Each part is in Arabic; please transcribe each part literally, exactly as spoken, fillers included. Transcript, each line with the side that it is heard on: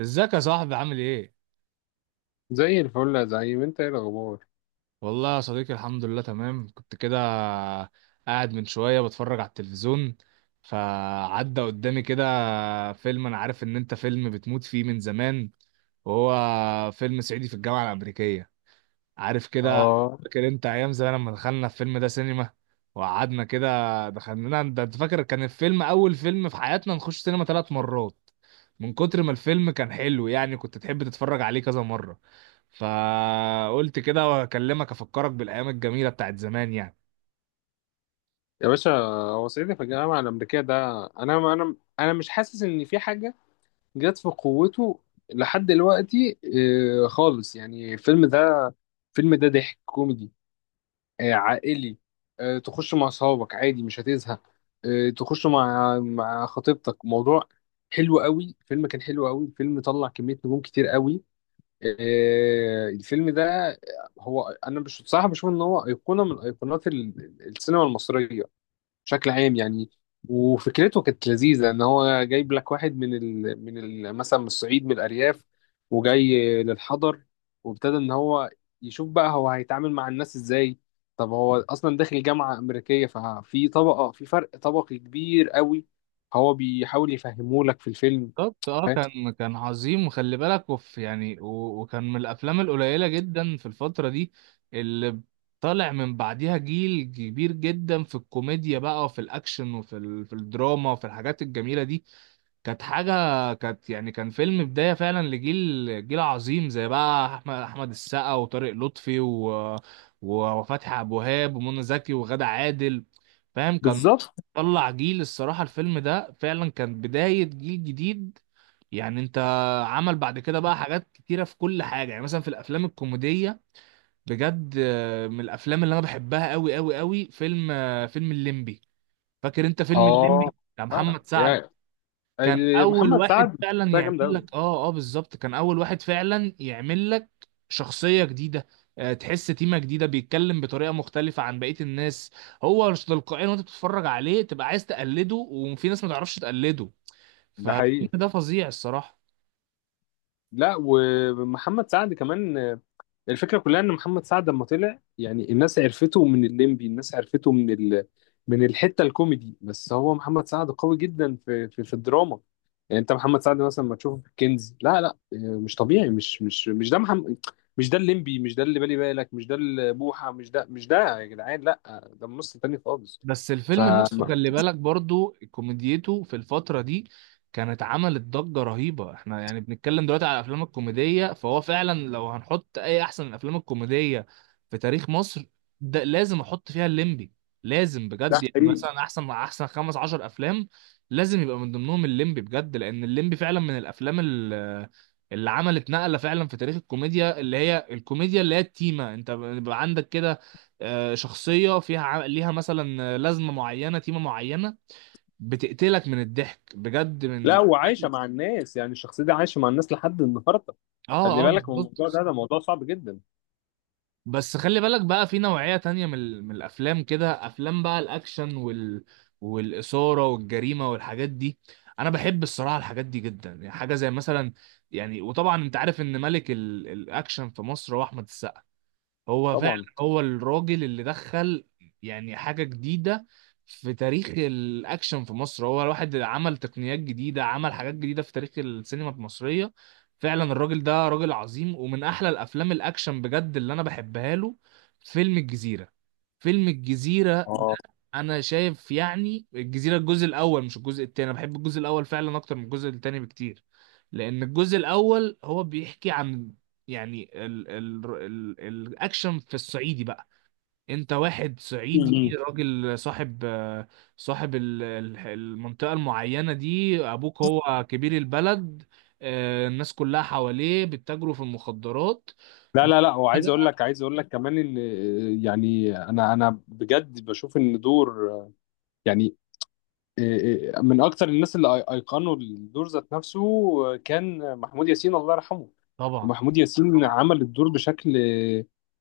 right: ازيك يا صاحبي؟ عامل ايه؟
left: زي الفل يا زعيم، انت ايه الاخبار؟
right: والله يا صديقي الحمد لله تمام. كنت كده قاعد من شوية بتفرج على التلفزيون، فعدى قدامي كده فيلم انا عارف ان انت فيلم بتموت فيه من زمان، وهو فيلم صعيدي في الجامعة الأمريكية، عارف كده.
left: اه
right: فاكر انت ايام زمان لما دخلنا الفيلم ده سينما وقعدنا كده؟ دخلنا، ده انت فاكر كان الفيلم اول فيلم في حياتنا نخش سينما ثلاث مرات من كتر ما الفيلم كان حلو، يعني كنت تحب تتفرج عليه كذا مرة. فقلت كده واكلمك افكرك بالايام الجميلة بتاعت زمان يعني.
left: يا باشا. هو صعيدي في الجامعه الامريكيه ده، انا انا انا مش حاسس ان في حاجه جت في قوته لحد دلوقتي. اه، خالص يعني. الفيلم ده الفيلم ده ضحك كوميدي، اه، عائلي. اه، تخش مع اصحابك عادي، مش هتزهق. اه، تخش مع مع خطيبتك، موضوع حلو قوي. الفيلم كان حلو قوي، الفيلم طلع كميه نجوم كتير قوي. آه، الفيلم ده، هو انا مش بصراحه بشوف ان هو ايقونه من ايقونات ال- السينما المصريه بشكل عام يعني. وفكرته كانت لذيذه، ان هو جايب لك واحد من ال... من ال... مثلا من الصعيد، من الارياف، وجاي للحضر، وابتدى ان هو يشوف بقى هو هيتعامل مع الناس ازاي. طب هو اصلا داخل جامعه امريكيه، ففي طبقه، في فرق طبقي كبير قوي، هو بيحاول يفهمه لك في الفيلم.
right: بالظبط، اه
left: فاهم؟
right: كان كان عظيم. وخلي بالك، وف يعني و- وكان من الافلام القليله جدا في الفتره دي اللي طالع من بعديها جيل كبير جدا في الكوميديا بقى، وفي الاكشن، وفي ال... في الدراما، وفي الحاجات الجميله دي. كانت حاجه، كانت يعني كان فيلم بدايه فعلا لجيل، جيل عظيم زي بقى احمد احمد السقا وطارق لطفي و... و- وفتحي عبد الوهاب ومنى زكي وغادة عادل، فاهم. كان
left: بالظبط
right: طلع جيل. الصراحة الفيلم ده فعلا كان بداية جيل جديد. يعني انت عمل بعد كده بقى حاجات كتيرة في كل حاجة. يعني مثلا في الافلام الكوميدية، بجد آه، من الافلام اللي انا بحبها قوي قوي قوي فيلم، آه، فيلم الليمبي. فاكر انت فيلم
left: اه.
right: الليمبي بتاع
left: فعلا
right: محمد سعد؟ كان
left: ال-
right: اول
left: محمد
right: واحد
left: سعد
right: فعلا
left: ده
right: يعمل
left: جامد قوي.
right: لك اه اه بالظبط، كان اول واحد فعلا يعمل لك شخصية جديدة. آه، تحس تيمة جديدة، بيتكلم بطريقة مختلفة عن بقية الناس. هو مش تلقائيا وانت بتتفرج عليه تبقى عايز تقلده، وفي ناس ما تعرفش تقلده.
left: ده
right: فالفيلم
left: حقيقي.
right: ده فظيع الصراحة.
left: لا، ومحمد سعد كمان، آه، الفكره كلها ان محمد سعد لما طلع، يعني الناس عرفته من الليمبي، الناس عرفته من ال... من الحته الكوميدي، بس هو محمد سعد قوي جدا في في, في الدراما. يعني انت محمد سعد مثلا ما تشوفه في الكنز، لا لا، آه، مش طبيعي، مش مش مش ده محمد، مش ده الليمبي، مش ده اللي بالي بالك، مش ده البوحه، مش ده مش ده يا جدعان، لا، ده ممثل تاني خالص.
right: بس
left: ف
right: الفيلم نفسه، خلي بالك، برضو كوميديته في الفترة دي كانت عملت ضجة رهيبة. احنا يعني بنتكلم دلوقتي على الافلام الكوميدية، فهو فعلا لو هنحط اي احسن الافلام الكوميدية في تاريخ مصر، ده لازم احط فيها الليمبي. لازم
left: ده
right: بجد. يعني
left: حقيقي.
right: مثلا احسن احسن خمس عشر افلام لازم يبقى من ضمنهم الليمبي بجد، لان الليمبي فعلا من الافلام ال- اللي عملت نقلة فعلا في تاريخ الكوميديا، اللي هي الكوميديا اللي هي التيمة. انت بيبقى عندك كده آه، شخصية فيها ع- ليها مثلا لازمة معينة، تيمة معينة، بتقتلك من الضحك بجد
left: لا،
right: من
left: وعايشه مع الناس، يعني الشخصيه دي عايشه مع الناس لحد النهارده. خلي
right: اه اه
left: بالك من الموضوع
right: بالظبط.
left: ده، ده موضوع صعب جدا.
right: بس خلي بالك بقى في نوعية تانية من, ال- من الأفلام كده، أفلام بقى الأكشن وال... والإثارة والجريمة والحاجات دي. أنا بحب الصراحة الحاجات دي جدا، يعني حاجة زي مثلا، يعني وطبعا أنت عارف إن ملك ال... الأكشن في مصر هو أحمد السقا. هو فعلا
left: طبعا.
right: هو الراجل اللي دخل يعني حاجة جديدة في تاريخ الأكشن في مصر. هو الواحد اللي عمل تقنيات جديدة، عمل حاجات جديدة في تاريخ السينما المصرية. فعلا الراجل ده راجل عظيم. ومن أحلى الأفلام الأكشن بجد اللي أنا بحبها له فيلم الجزيرة. فيلم الجزيرة،
left: اه.
right: انا شايف يعني الجزيره الجزء الاول مش الجزء التاني. انا بحب الجزء الاول فعلا اكتر من الجزء التاني بكتير، لان الجزء الاول هو بيحكي عن يعني ال ال ال الاكشن في الصعيدي بقى. انت واحد
left: مم.
right: صعيدي، راجل صاحب، آه، صاحب ال- ال- المنطقه المعينه دي، ابوك هو كبير البلد، آه، الناس كلها حواليه بيتاجروا في المخدرات
left: لا
right: بقى
left: لا لا وعايز اقول لك، عايز اقول لك كمان اللي يعني انا انا بجد بشوف ان دور، آه، يعني إيه- من اكتر الناس اللي أي- ايقنوا الدور ذات نفسه كان محمود ياسين، الله يرحمه.
right: طبعا.
left: محمود ياسين عمل الدور بشكل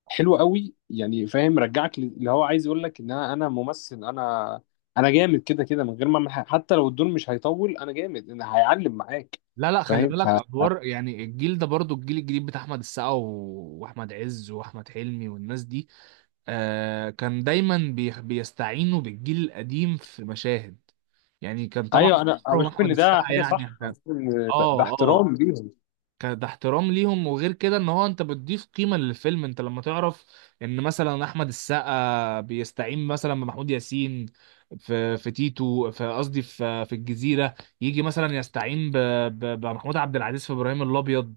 left: حلو قوي، يعني فاهم، رجعك ل- اللي هو عايز يقول لك ان انا أنا ممثل، انا انا جامد كده كده من غير ما أعمل حاجة. حتى لو الدور مش هيطول انا جامد، انا هيعلم معاك.
right: لا لا خلي
left: فاهم؟ ف
right: بالك، ادوار يعني الجيل ده برضو، الجيل الجديد بتاع احمد السقا و- واحمد عز واحمد حلمي والناس دي، آه كان دايما بي- بيستعينوا بالجيل القديم في مشاهد. يعني كان طبعا
left: ايوه، انا أنا
right: عمرهم
left: بشوف
right: احمد
left: ان ده
right: السقا
left: حاجه
right: يعني
left: صح، انا
right: كان،
left: بشوف ان ده ده
right: اه اه
left: احترام ليهم.
right: كان ده احترام ليهم. وغير كده ان هو انت بتضيف قيمة للفيلم. انت لما تعرف ان مثلا احمد السقا بيستعين مثلا بمحمود ياسين في في تيتو، في قصدي في في الجزيرة، يجي مثلا يستعين ب- ب- بمحمود عبد العزيز في ابراهيم الابيض،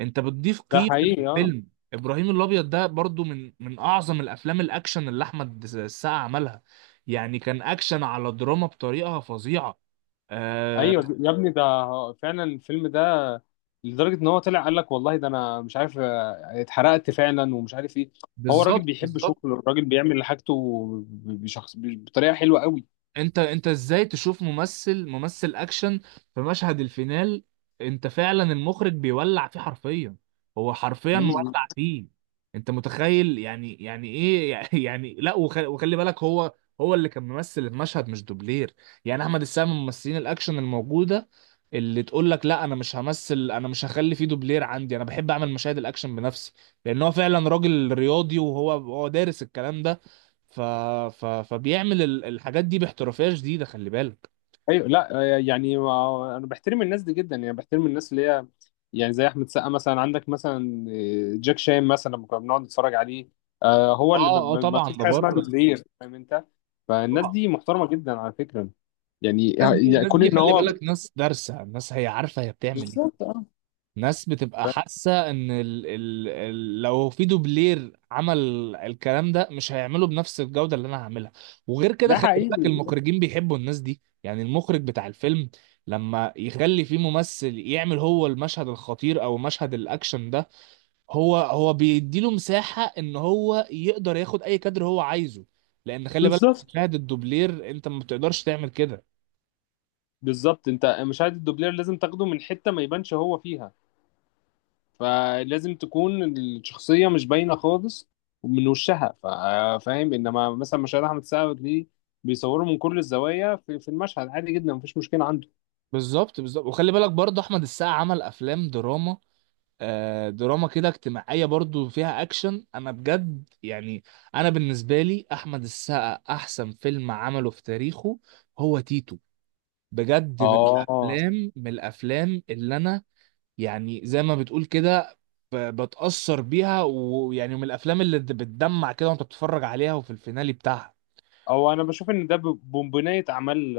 right: انت بتضيف
left: ده
right: قيمة
left: حقيقي اه.
right: للفيلم. ابراهيم الابيض ده برضو من من اعظم الافلام الاكشن اللي احمد السقا عملها. يعني كان اكشن على دراما بطريقة فظيعة
left: ايوه
right: آه.
left: يا ابني، ده فعلا الفيلم ده لدرجه ان هو طلع قال لك والله ده انا مش عارف، آه، اتحرقت فعلا ومش عارف ايه. هو الراجل
right: بالظبط
left: بيحب
right: بالظبط.
left: شغله، الراجل بيعمل حاجته ب- بشخص ب- بطريقه حلوه قوي.
right: انت انت ازاي تشوف ممثل ممثل اكشن في مشهد الفينال انت فعلا المخرج بيولع فيه حرفيا؟ هو حرفيا
left: مم.
right: مولع فيه. انت متخيل يعني يعني ايه يعني لا، وخلي, وخلي بالك، هو هو اللي كان ممثل المشهد، مش دوبلير. يعني احمد السقا من ممثلين الاكشن الموجوده اللي تقول لك لا، انا مش همثل، انا مش هخلي فيه دوبلير عندي، انا بحب اعمل مشاهد الاكشن بنفسي. لان هو فعلا راجل رياضي، وهو هو دارس الكلام ده، ف... ف... فبيعمل ال- الحاجات دي باحترافيه شديده خلي بالك.
left: ايوه لا، آه، يعني ما- انا بحترم الناس دي جدا، يعني بحترم الناس اللي هي يعني زي احمد سقا مثلا، عندك مثلا آه، جاك شان مثلا، لما كنا بنقعد نتفرج عليه، آه، هو
right: اه
left: اللي ب-
right: اه
left: ب- ما
right: طبعا
left: فيش
right: ده
left: حاجه اسمها
right: بره
left: دوبلير، فاهم انت؟ فالناس
right: طبعا.
left: دي محترمه جدا على فكره. يعني
right: الناس دي،
left: يعني
right: الناس
left: كون
right: دي
left: ان
right: خلي
left: هو
right: بالك، ناس دارسه، الناس هي عارفه هي بتعمل ايه.
left: بالظبط اه.
right: ناس بتبقى
left: ف-
right: حاسه ان ال... ال... ال... لو في دوبلير عمل الكلام ده مش هيعمله بنفس الجوده اللي انا هعملها. وغير كده
left: ده
right: خلي بالك
left: حقيقي.
right: المخرجين بيحبوا الناس دي. يعني المخرج بتاع الفيلم لما يخلي فيه ممثل يعمل هو المشهد الخطير او مشهد الاكشن ده، هو هو بيديله مساحة ان هو يقدر ياخد اي كادر هو عايزه. لان خلي بالك
left: بالظبط
right: مشاهد الدوبلير انت ما بتقدرش تعمل كده.
left: بالظبط انت مشاهد الدوبلير لازم تاخده من حته ما يبانش هو فيها، فلازم تكون الشخصيه مش باينه خالص من وشها، فا- فاهم. انما مثلا مشاهد احمد سعد دي بيصوروا من كل الزوايا، في, في المشهد عادي جدا، مفيش مشكله عنده.
right: بالظبط بالظبط. وخلي بالك برضه احمد السقا عمل افلام دراما، آه دراما كده اجتماعية برضه فيها اكشن. انا بجد، يعني انا بالنسبة لي احمد السقا احسن فيلم عمله في تاريخه هو تيتو. بجد من
left: اه.
right: الافلام من الافلام اللي انا يعني زي ما بتقول كده ب- بتأثر بيها. ويعني من الافلام اللي د- بتدمع كده وانت بتتفرج عليها وفي الفينالي بتاعها.
left: او انا بشوف ان ده ب- بنبنيه اعمال،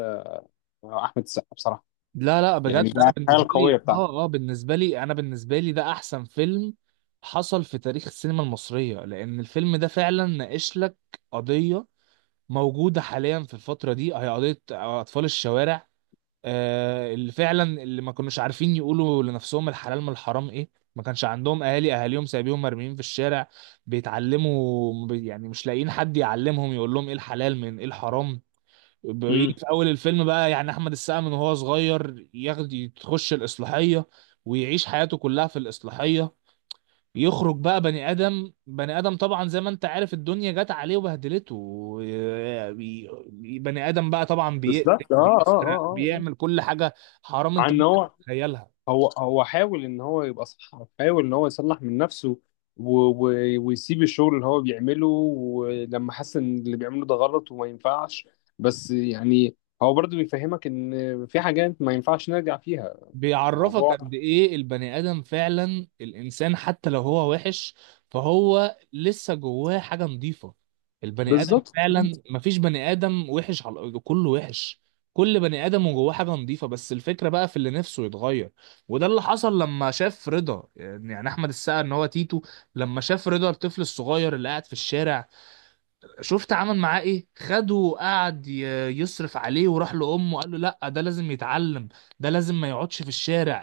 left: آه، احمد السقا بصراحه،
right: لا لا بجد
left: يعني
right: انا
left: ده الحاجه
right: بالنسبه
left: القويه
right: لي
left: بتاعته.
right: اه اه بالنسبه لي انا بالنسبه لي ده احسن فيلم حصل في تاريخ السينما المصريه، لان الفيلم ده فعلا ناقش لك قضيه موجوده حاليا في الفتره دي، هي قضيه اطفال الشوارع. آه، اللي فعلا اللي ما كانوش عارفين يقولوا لنفسهم الحلال من الحرام ايه، ما كانش عندهم اهالي، اهاليهم سايبيهم مرميين في الشارع، بيتعلموا بي- يعني مش لاقيين حد يعلمهم يقول لهم ايه الحلال من ايه الحرام. بيجي
left: امم.
right: في اول الفيلم بقى يعني احمد السقا من وهو صغير ياخد يخش الاصلاحيه، ويعيش حياته كلها في الاصلاحيه. يخرج بقى بني ادم، بني ادم طبعا زي ما انت عارف الدنيا جت عليه وبهدلته. بي- بني ادم بقى طبعا بيقتل،
left: بالظبط اه اه
right: بيسرق،
left: اه اه
right: بيعمل كل حاجه حرام
left: مع
right: انت
left: ان
right: ممكن
left: هو
right: تتخيلها.
left: هو هو حاول ان هو يبقى صح، حاول ان هو يصلح من نفسه، و... و... ويسيب الشغل اللي هو بيعمله، ولما حس ان اللي بيعمله ده غلط وما ينفعش، بس يعني هو برضه بيفهمك ان في حاجات ما ينفعش نرجع فيها
right: بيعرفك
left: الموضوع.
right: قد ايه البني ادم فعلا، الانسان حتى لو هو وحش فهو لسه جواه حاجه نظيفه. البني ادم
left: بالظبط
right: فعلا مفيش بني ادم وحش على الارض كله وحش. كل بني ادم وجواه حاجه نظيفه، بس الفكره بقى في اللي نفسه يتغير. وده اللي حصل لما شاف رضا. يعني احمد السقا ان هو تيتو لما شاف رضا الطفل الصغير اللي قاعد في الشارع، شفت عمل معاه ايه؟ خده وقعد ي- يصرف عليه، وراح لامه قال له لا ده لازم يتعلم، ده لازم ما يقعدش في الشارع.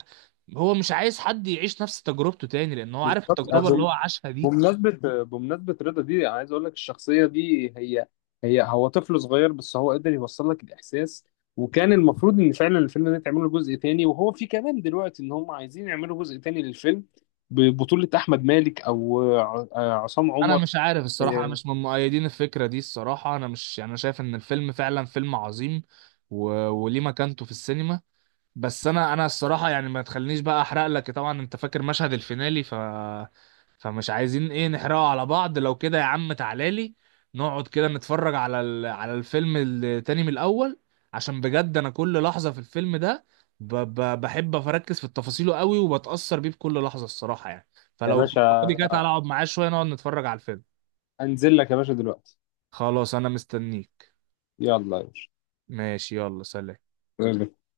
right: هو مش عايز حد يعيش نفس تجربته تاني، لان هو عارف
left: بالظبط
right: التجربة اللي هو عاشها دي.
left: بمناسبة بمناسبة رضا دي، أنا عايز أقول لك الشخصية دي، هي هي هو طفل صغير بس هو قدر يوصل لك الإحساس. وكان المفروض إن فعلا الفيلم ده يتعمل له جزء تاني، وهو في كمان دلوقتي إن هم عايزين يعملوا جزء تاني للفيلم ببطولة أحمد مالك أو ع- عصام
right: انا
left: عمر.
right: مش عارف الصراحة، انا مش من مؤيدين الفكرة دي الصراحة. انا مش يعني، انا شايف ان الفيلم فعلا فيلم عظيم، و... وليه مكانته في السينما. بس انا انا الصراحه يعني ما تخلينيش بقى احرق لك. طبعا انت فاكر مشهد الفينالي، ف فمش عايزين ايه نحرقه على بعض. لو كده يا عم تعالى لي نقعد كده نتفرج على ال... على الفيلم التاني من الاول، عشان بجد انا كل لحظه في الفيلم ده ب... ب... بحب اركز في تفاصيله قوي، وبتاثر بيه بكل لحظه الصراحه يعني.
left: يا
right: فلو انت
left: باشا،
right: فاضي كده تعالى اقعد معاه شويه نقعد نتفرج على الفيلم.
left: أنزل لك يا باشا دلوقتي.
right: خلاص انا مستنيك.
left: يلا يا
right: ماشي يلا سلام.
left: باشا.